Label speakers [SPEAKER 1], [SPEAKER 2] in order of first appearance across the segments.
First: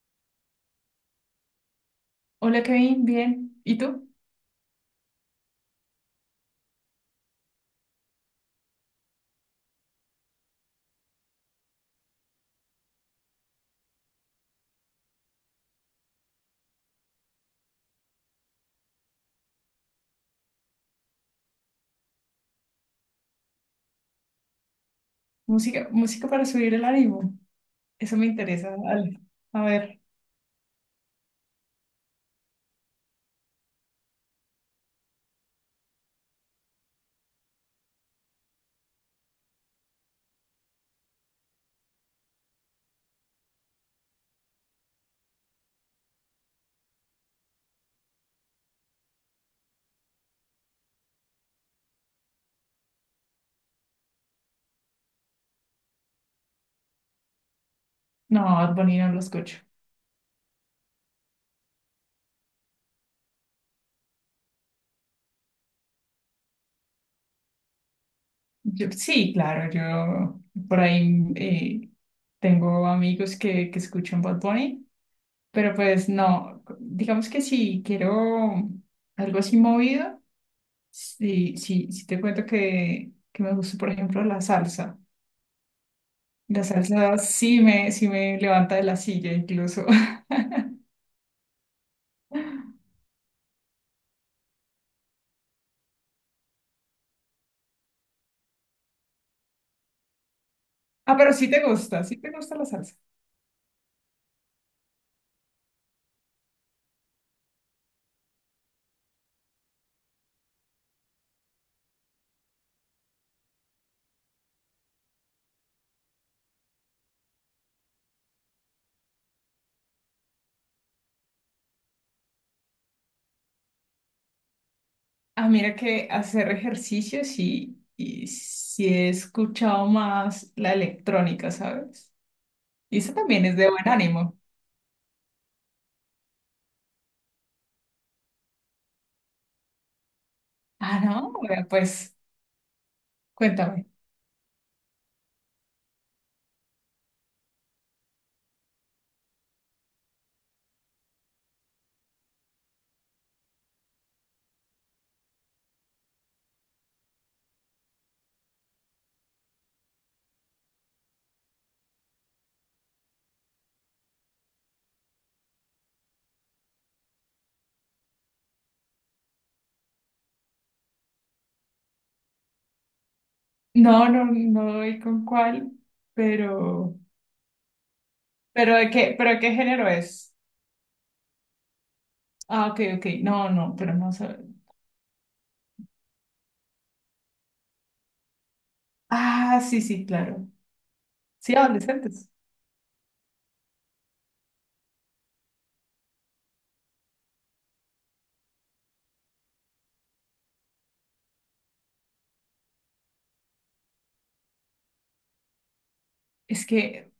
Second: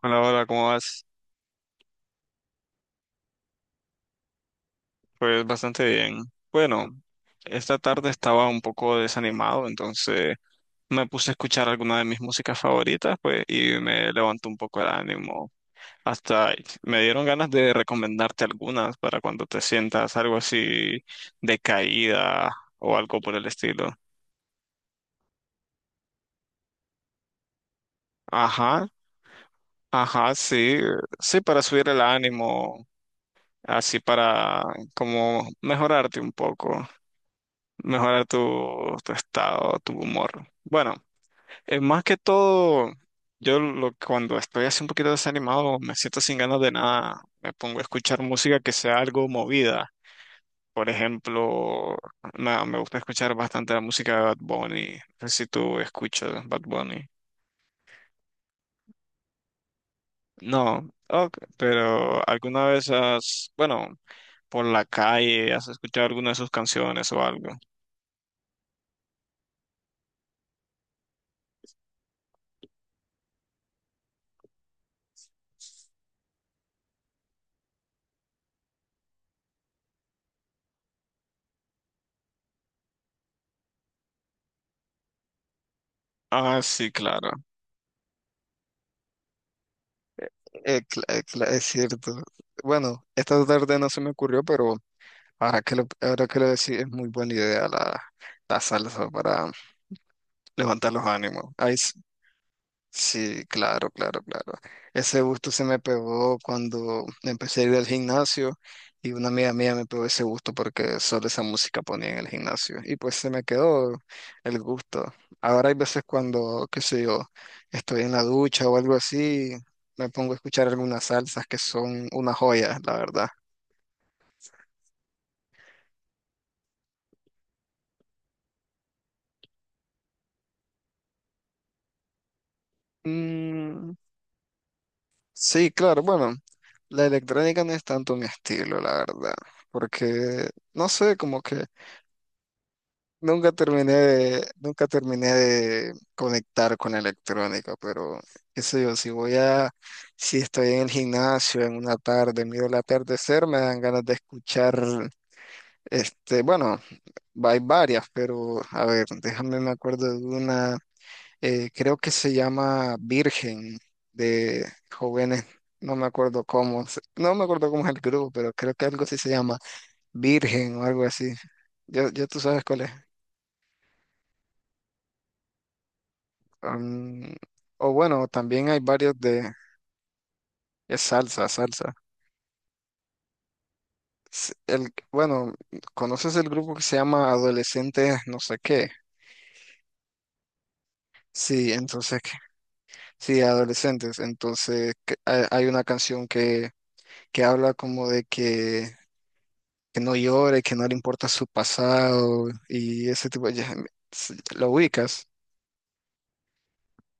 [SPEAKER 1] Hola, hola, ¿cómo vas?
[SPEAKER 2] Hola Kevin, bien. ¿Y tú?
[SPEAKER 1] Pues bastante bien. Bueno, esta tarde estaba un poco desanimado, entonces me puse a escuchar alguna de mis músicas favoritas, pues, y me levantó un poco el ánimo. Hasta me dieron ganas de recomendarte algunas para cuando te sientas algo así decaída o algo por el estilo.
[SPEAKER 2] Música, música para subir el ánimo. Eso me interesa.
[SPEAKER 1] Ajá,
[SPEAKER 2] Dale. A ver.
[SPEAKER 1] ajá, sí, sí, para subir el ánimo, así para como mejorarte un poco. Mejorar tu, tu estado, tu humor. Bueno, más que todo, cuando estoy así un poquito desanimado, me siento sin ganas de nada, me pongo a escuchar música que sea algo movida. Por ejemplo, me gusta escuchar bastante la música de Bad Bunny. No sé si tú escuchas Bad Bunny.
[SPEAKER 2] No, Bad Bunny no lo escucho.
[SPEAKER 1] No, ok, pero bueno, por la calle, has escuchado alguna de sus canciones o algo.
[SPEAKER 2] Yo, sí, claro, yo por ahí tengo amigos que escuchan Bad Bunny, pero pues no, digamos que si quiero algo así movido, sí, te cuento que me gusta, por ejemplo, la salsa.
[SPEAKER 1] Ah,
[SPEAKER 2] La
[SPEAKER 1] sí,
[SPEAKER 2] salsa
[SPEAKER 1] claro.
[SPEAKER 2] sí me levanta de la silla incluso.
[SPEAKER 1] Es cierto. Bueno, esta tarde no se me ocurrió, pero ahora que lo decís, es muy buena idea la salsa para levantar los
[SPEAKER 2] Ah, pero
[SPEAKER 1] ánimos. Ahí,
[SPEAKER 2] sí te gusta la salsa.
[SPEAKER 1] sí, claro, claro, claro. Ese gusto se me pegó cuando empecé a ir al gimnasio y una amiga mía me pegó ese gusto porque solo esa música ponía en el gimnasio y pues se me quedó el gusto. Ahora hay veces cuando, qué sé yo, estoy en la ducha o algo así, me pongo a escuchar algunas salsas que son una joya, la verdad.
[SPEAKER 2] Ah, mira que hacer ejercicios y sí he escuchado más la electrónica, ¿sabes? Y eso también es de buen
[SPEAKER 1] Mm,
[SPEAKER 2] ánimo.
[SPEAKER 1] sí, claro, bueno, la electrónica no es tanto mi estilo, la verdad, porque, no
[SPEAKER 2] Ah,
[SPEAKER 1] sé,
[SPEAKER 2] no,
[SPEAKER 1] como que...
[SPEAKER 2] vea, pues cuéntame.
[SPEAKER 1] Nunca terminé de conectar con la electrónica, pero qué sé yo, si estoy en el gimnasio en una tarde, miro el atardecer, me dan ganas de escuchar, bueno, hay varias, pero a ver, déjame me acuerdo de una, creo que se llama Virgen de jóvenes, no me acuerdo cómo, se- no me acuerdo cómo es el grupo, pero creo que algo así se llama Virgen o algo así. Ya, ya tú sabes cuál es.
[SPEAKER 2] No, no, no doy con cuál, pero,
[SPEAKER 1] Mm, o bueno, también hay varios
[SPEAKER 2] pero de
[SPEAKER 1] de
[SPEAKER 2] qué género es.
[SPEAKER 1] es salsa, salsa.
[SPEAKER 2] Ah, ok, ok, no, no, pero no sé.
[SPEAKER 1] El, bueno, ¿conoces el grupo que se llama Adolescentes no sé qué?
[SPEAKER 2] Ah, sí, sí, claro. Sí,
[SPEAKER 1] Sí, entonces,
[SPEAKER 2] adolescentes.
[SPEAKER 1] que- sí, adolescentes. Entonces, que- hay una canción que habla como de que no llore, que no le importa su pasado y ese tipo de... ya, ¿lo ubicas?
[SPEAKER 2] Es que,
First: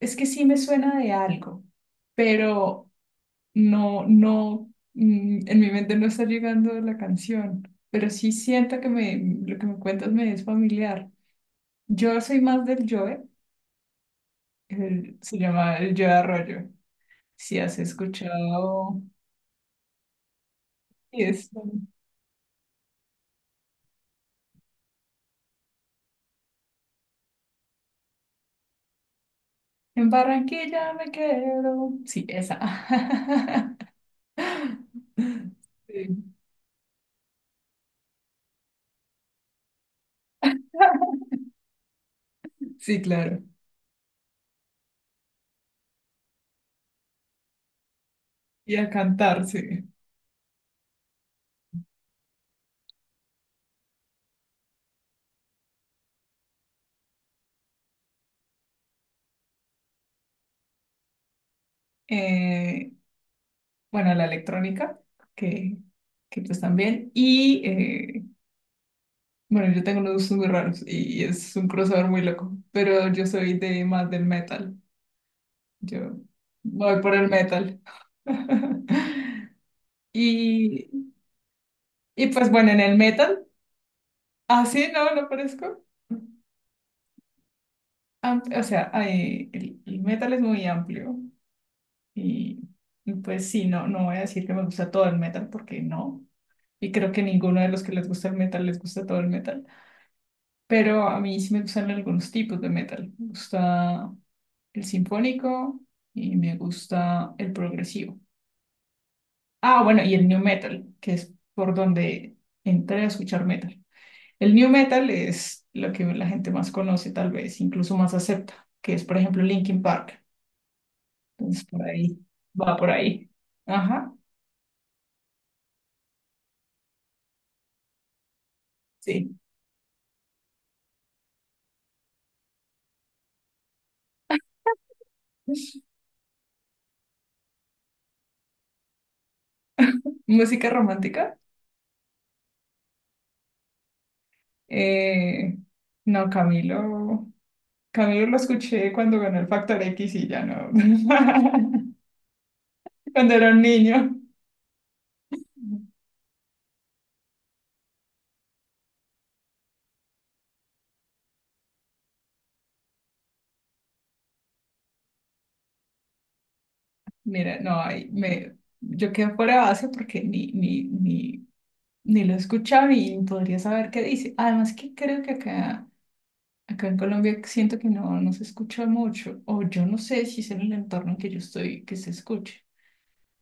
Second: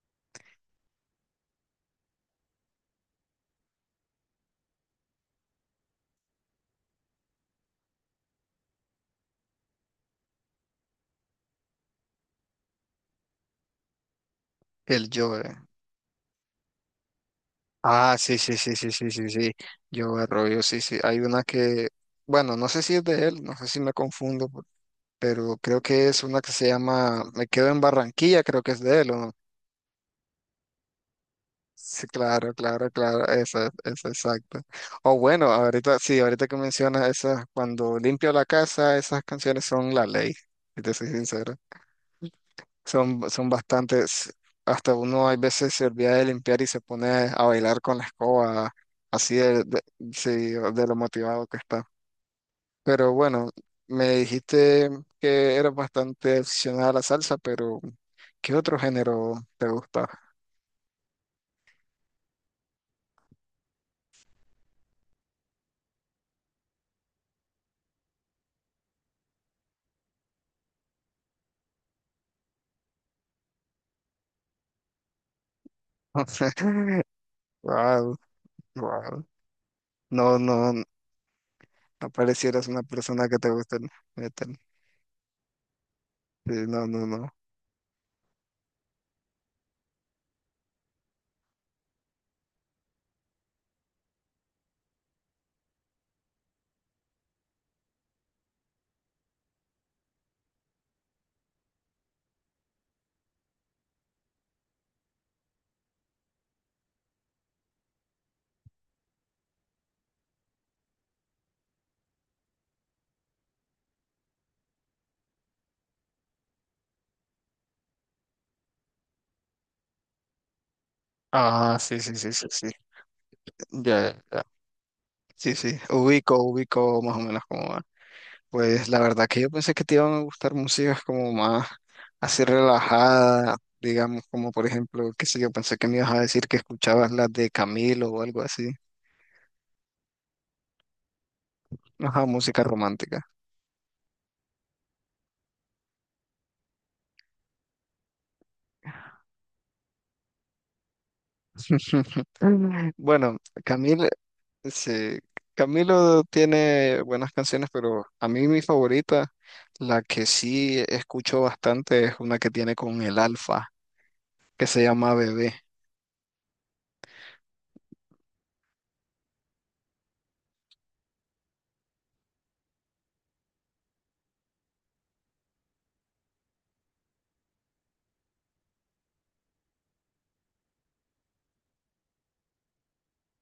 [SPEAKER 2] es que sí me suena de algo, pero no, no, mm, en mi mente no está llegando la canción, pero sí siento que me, lo que me cuentas me es familiar. Yo soy más del Joe,
[SPEAKER 1] El
[SPEAKER 2] el- se
[SPEAKER 1] llore.
[SPEAKER 2] llama el Joe Arroyo. Si has
[SPEAKER 1] Ah, sí, sí, sí, sí,
[SPEAKER 2] escuchado,
[SPEAKER 1] sí, sí, sí. Yo Arroyo, sí, sí.
[SPEAKER 2] y es,
[SPEAKER 1] Bueno, no sé si es de él, no sé si me confundo, pero creo que es una que se llama Me quedo en Barranquilla, creo que es de él, ¿o no?
[SPEAKER 2] en Barranquilla me quedo.
[SPEAKER 1] Sí,
[SPEAKER 2] Sí,
[SPEAKER 1] claro,
[SPEAKER 2] esa.
[SPEAKER 1] claro, claro, esa, exacto. O bueno, ahorita, sí,
[SPEAKER 2] Sí.
[SPEAKER 1] ahorita que mencionas esas, cuando limpio la casa, esas canciones son la ley, si te soy sincero.
[SPEAKER 2] Sí,
[SPEAKER 1] Son,
[SPEAKER 2] claro.
[SPEAKER 1] son bastantes, hasta uno hay veces se olvida de limpiar y se pone a bailar con la escoba,
[SPEAKER 2] Y a
[SPEAKER 1] así
[SPEAKER 2] cantar,
[SPEAKER 1] de,
[SPEAKER 2] sí.
[SPEAKER 1] de- sí, de lo motivado que está. Pero bueno, me dijiste que eras bastante aficionada a la salsa, pero ¿qué otro género te gusta?
[SPEAKER 2] Eh, bueno, la electrónica, que, que pues también. Y bueno, yo tengo unos gustos muy raros y es un crossover muy loco, pero yo soy de más del metal. Yo voy por el metal.
[SPEAKER 1] Wow, wow. No, no, no
[SPEAKER 2] Y, y pues
[SPEAKER 1] parecieras
[SPEAKER 2] bueno, en
[SPEAKER 1] una
[SPEAKER 2] el
[SPEAKER 1] persona que
[SPEAKER 2] metal,
[SPEAKER 1] te gusta el metal.
[SPEAKER 2] así no, no parezco.
[SPEAKER 1] Sí, no, no, no.
[SPEAKER 2] Am- O sea, hay- el metal es muy amplio y, y pues sí, no, no voy a decir que me gusta todo el metal porque no. Y creo que ninguno de los que les gusta el metal les gusta todo el metal. Pero a mí sí me gustan algunos tipos de metal. Me gusta el sinfónico y me gusta el progresivo. Ah, bueno, y el new metal, que es por donde entré a escuchar metal. El new metal es lo que la gente más conoce, tal vez, incluso más acepta, que es, por ejemplo, Linkin Park. Entonces,
[SPEAKER 1] Ah,
[SPEAKER 2] por
[SPEAKER 1] sí, sí,
[SPEAKER 2] ahí,
[SPEAKER 1] sí, sí, sí.
[SPEAKER 2] va por ahí.
[SPEAKER 1] Ya,
[SPEAKER 2] Ajá,
[SPEAKER 1] ya, ya. Sí, sí. Ubico más o menos como. Pues la verdad
[SPEAKER 2] sí.
[SPEAKER 1] que yo pensé que te iban a gustar músicas como más así relajada, digamos, como por ejemplo, qué sé yo, pensé que me ibas a decir que escuchabas las de Camilo o algo así.
[SPEAKER 2] Música romántica.
[SPEAKER 1] Ajá, música romántica.
[SPEAKER 2] Eh, no, Camilo. Camilo lo escuché cuando ganó el Factor X y ya no.
[SPEAKER 1] Mm.
[SPEAKER 2] Cuando
[SPEAKER 1] Bueno,
[SPEAKER 2] era un
[SPEAKER 1] Camilo,
[SPEAKER 2] niño.
[SPEAKER 1] sí, Camilo tiene buenas canciones, pero a mí mi favorita, la que sí escucho bastante, es una que tiene con el Alfa, que se llama Bebé.
[SPEAKER 2] Mira, no, yo quedo fuera de base porque ni lo he escuchado y podría saber qué dice. Además que creo que acá, acá en Colombia siento que no, no se escucha mucho, o yo no sé si es en el entorno en que yo estoy que se escuche,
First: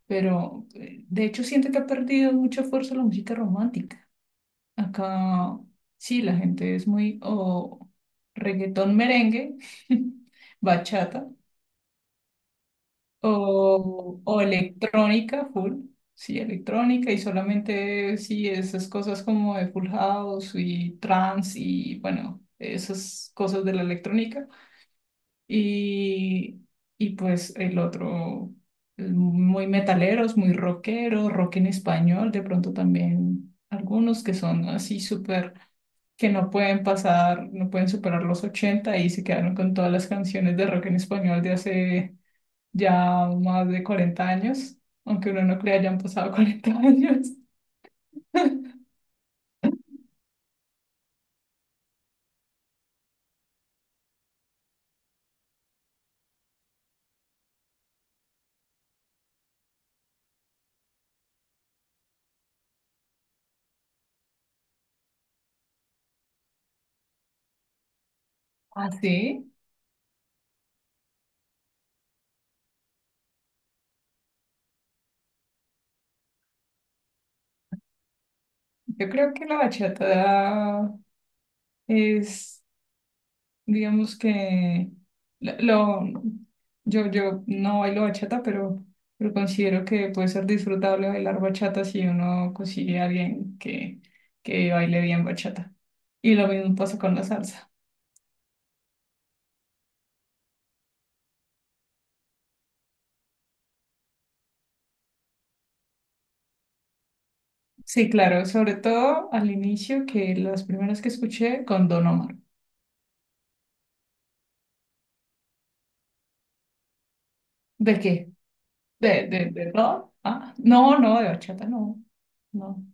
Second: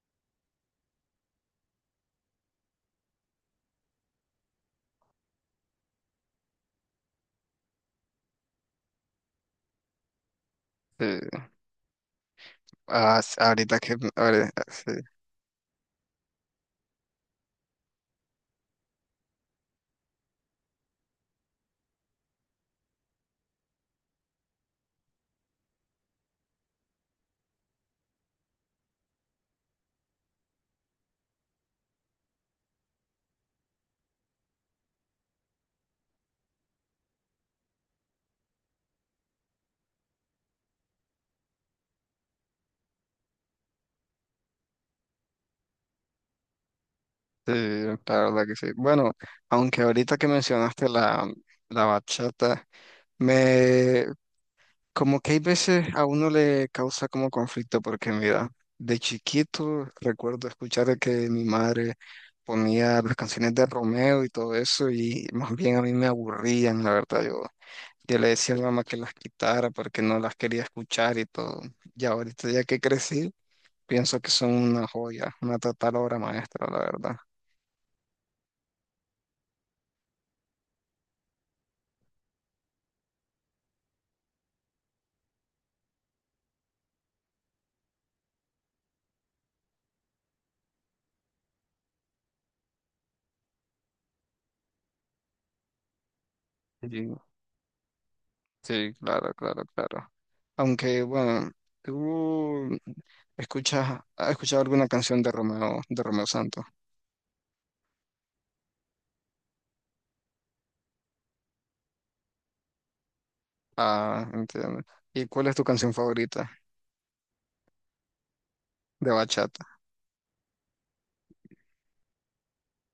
[SPEAKER 2] pero de hecho siento que ha perdido mucha fuerza la música romántica. Acá sí, la gente es muy o reggaetón merengue, bachata.
[SPEAKER 1] Eh, ah, ahorita que,
[SPEAKER 2] O
[SPEAKER 1] ahora-
[SPEAKER 2] electrónica, full, sí, electrónica y solamente sí, esas cosas como de Full House y trance y bueno, esas cosas de la electrónica. Y, y pues el otro, muy metaleros, muy rockeros, rock en español, de pronto también algunos que son así súper, que no pueden pasar, no pueden superar los 80 y se quedaron con todas las canciones de rock en español de hace ya más de 40 años, aunque uno no crea, ya han pasado 40 años.
[SPEAKER 1] Sí, la verdad que sí. Bueno, aunque ahorita que mencionaste la bachata, me como que hay veces a uno le causa como conflicto porque mira, de chiquito recuerdo escuchar que mi madre ponía las canciones de Romeo y todo eso y más bien a mí me aburrían, la verdad. Yo le decía a mi mamá que las
[SPEAKER 2] Así,
[SPEAKER 1] quitara porque no las quería escuchar y todo. Y ahorita ya que crecí, pienso que son una joya, una total obra maestra, la verdad.
[SPEAKER 2] yo creo que la bachata es, digamos que, lo- yo no bailo bachata, pero considero que puede ser disfrutable bailar bachata si uno consigue a alguien que baile bien bachata. Y lo mismo pasa con la salsa.
[SPEAKER 1] Sí, claro, claro, claro. Aunque, bueno, tú ¿has escuchado alguna canción de Romeo Santos?
[SPEAKER 2] Sí, claro, sobre todo al inicio, que las primeras que escuché con Don Omar.
[SPEAKER 1] Ah, entiendo. ¿Y cuál es tu canción favorita
[SPEAKER 2] ¿De qué?
[SPEAKER 1] de bachata?
[SPEAKER 2] De rock? Ah, no, no, de bachata no. No.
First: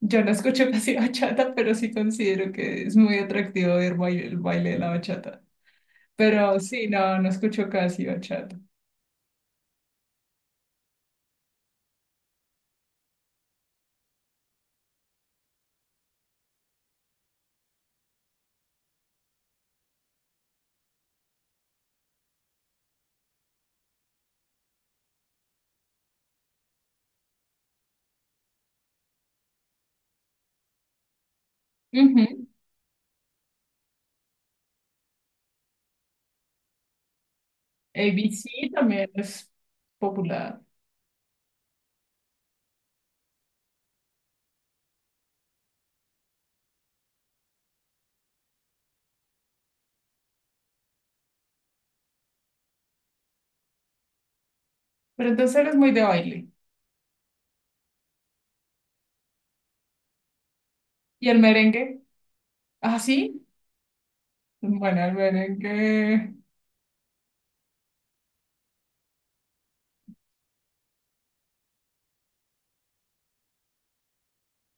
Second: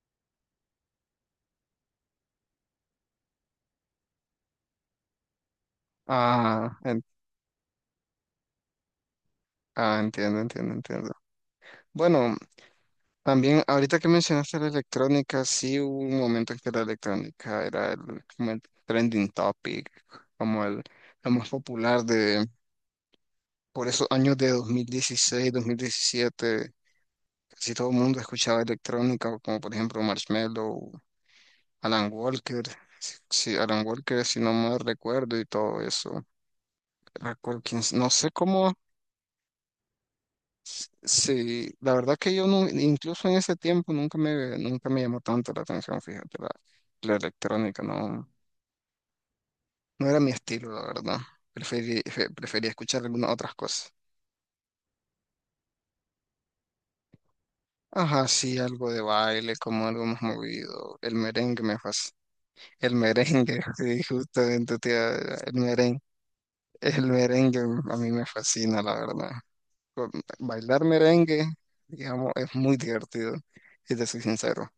[SPEAKER 2] Yo no escucho casi bachata, pero sí considero que es muy atractivo ver baile- el baile de la bachata. Pero
[SPEAKER 1] Ah,
[SPEAKER 2] sí,
[SPEAKER 1] en-
[SPEAKER 2] no, no escucho casi bachata.
[SPEAKER 1] ah, entiendo, entiendo, entiendo. Bueno, también ahorita que mencionaste la electrónica, sí hubo un momento en que la electrónica era como el trending topic, como el, lo más popular de por esos años de 2016, 2017. Casi todo el mundo escuchaba electrónica, como por ejemplo Marshmello, Alan
[SPEAKER 2] Ujú.
[SPEAKER 1] Walker, si Alan Walker, si no mal recuerdo, y todo eso. Era Colkins, no sé
[SPEAKER 2] ABC
[SPEAKER 1] cómo,
[SPEAKER 2] también es popular.
[SPEAKER 1] sí, la verdad que yo no, incluso en ese tiempo nunca me llamó tanto la atención, fíjate, la electrónica, no, no era mi estilo, la verdad. Prefería escuchar algunas otras cosas.
[SPEAKER 2] Pero entonces eres muy de baile.
[SPEAKER 1] Ajá, sí, algo de baile, como algo más movido. El
[SPEAKER 2] ¿Y el
[SPEAKER 1] merengue me
[SPEAKER 2] merengue?
[SPEAKER 1] fascina. El
[SPEAKER 2] Ah, sí.
[SPEAKER 1] merengue, sí, justamente,
[SPEAKER 2] Bueno, el
[SPEAKER 1] tía, el merengue.
[SPEAKER 2] merengue.
[SPEAKER 1] El merengue a mí me fascina, la verdad. Con- Bailar merengue, digamos, es muy divertido, si te soy sincero.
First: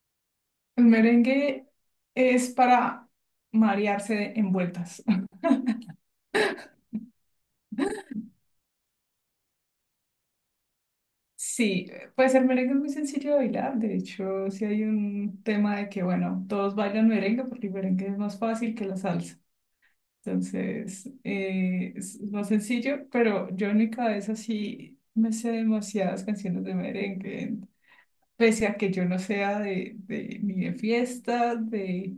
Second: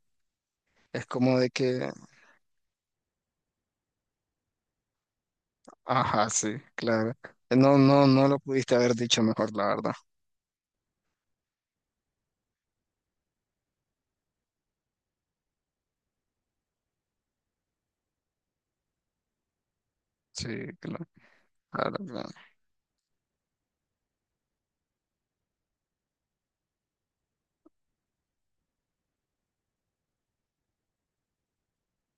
[SPEAKER 2] El
[SPEAKER 1] Es como de
[SPEAKER 2] merengue
[SPEAKER 1] que,
[SPEAKER 2] es para marearse en vueltas.
[SPEAKER 1] ajá, sí, claro. No, no, no lo pudiste haber dicho mejor, la verdad.
[SPEAKER 2] Sí, puede ser merengue es muy sencillo de bailar. De hecho, sí hay un tema de que, bueno, todos bailan merengue porque el merengue es más fácil que la salsa.
[SPEAKER 1] Sí, claro,
[SPEAKER 2] Entonces,
[SPEAKER 1] claro, claro.
[SPEAKER 2] es más sencillo, pero yo en mi cabeza sí me sé demasiadas canciones de merengue. Pese a que yo no sea de ni de fiesta,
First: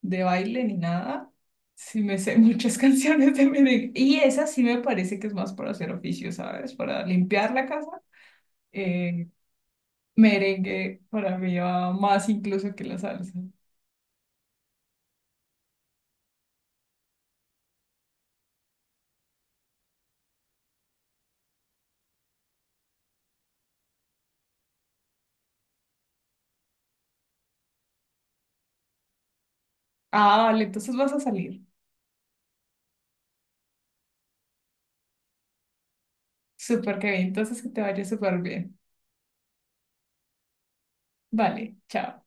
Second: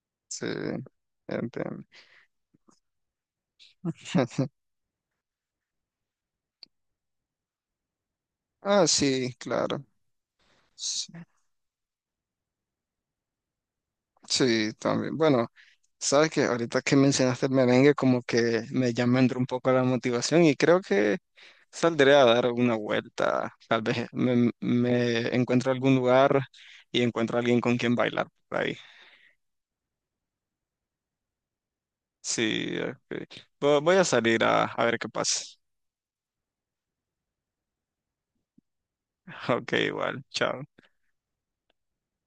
[SPEAKER 2] de
[SPEAKER 1] Sí,
[SPEAKER 2] baile, ni nada,
[SPEAKER 1] entiendo.
[SPEAKER 2] sí me sé muchas canciones de merengue. Y esa sí me parece que es más para hacer oficio, ¿sabes? Para limpiar la casa.
[SPEAKER 1] Ah,
[SPEAKER 2] eh,
[SPEAKER 1] sí, claro.
[SPEAKER 2] Merengue
[SPEAKER 1] Sí,
[SPEAKER 2] para mí va más incluso que la salsa.
[SPEAKER 1] sí, también. Bueno, sabes que ahorita que mencionaste el merengue, como que me llama entró un poco la motivación y creo que saldré a dar una vuelta, tal vez me encuentro algún lugar y encuentro a alguien con quien bailar por ahí.
[SPEAKER 2] Ah, vale, entonces vas a salir.
[SPEAKER 1] Sí, ok. Voy a salir a ver qué pasa.
[SPEAKER 2] Súper, bien, entonces que te vaya súper bien.
[SPEAKER 1] Ok, igual, chao.
[SPEAKER 2] Vale, chao.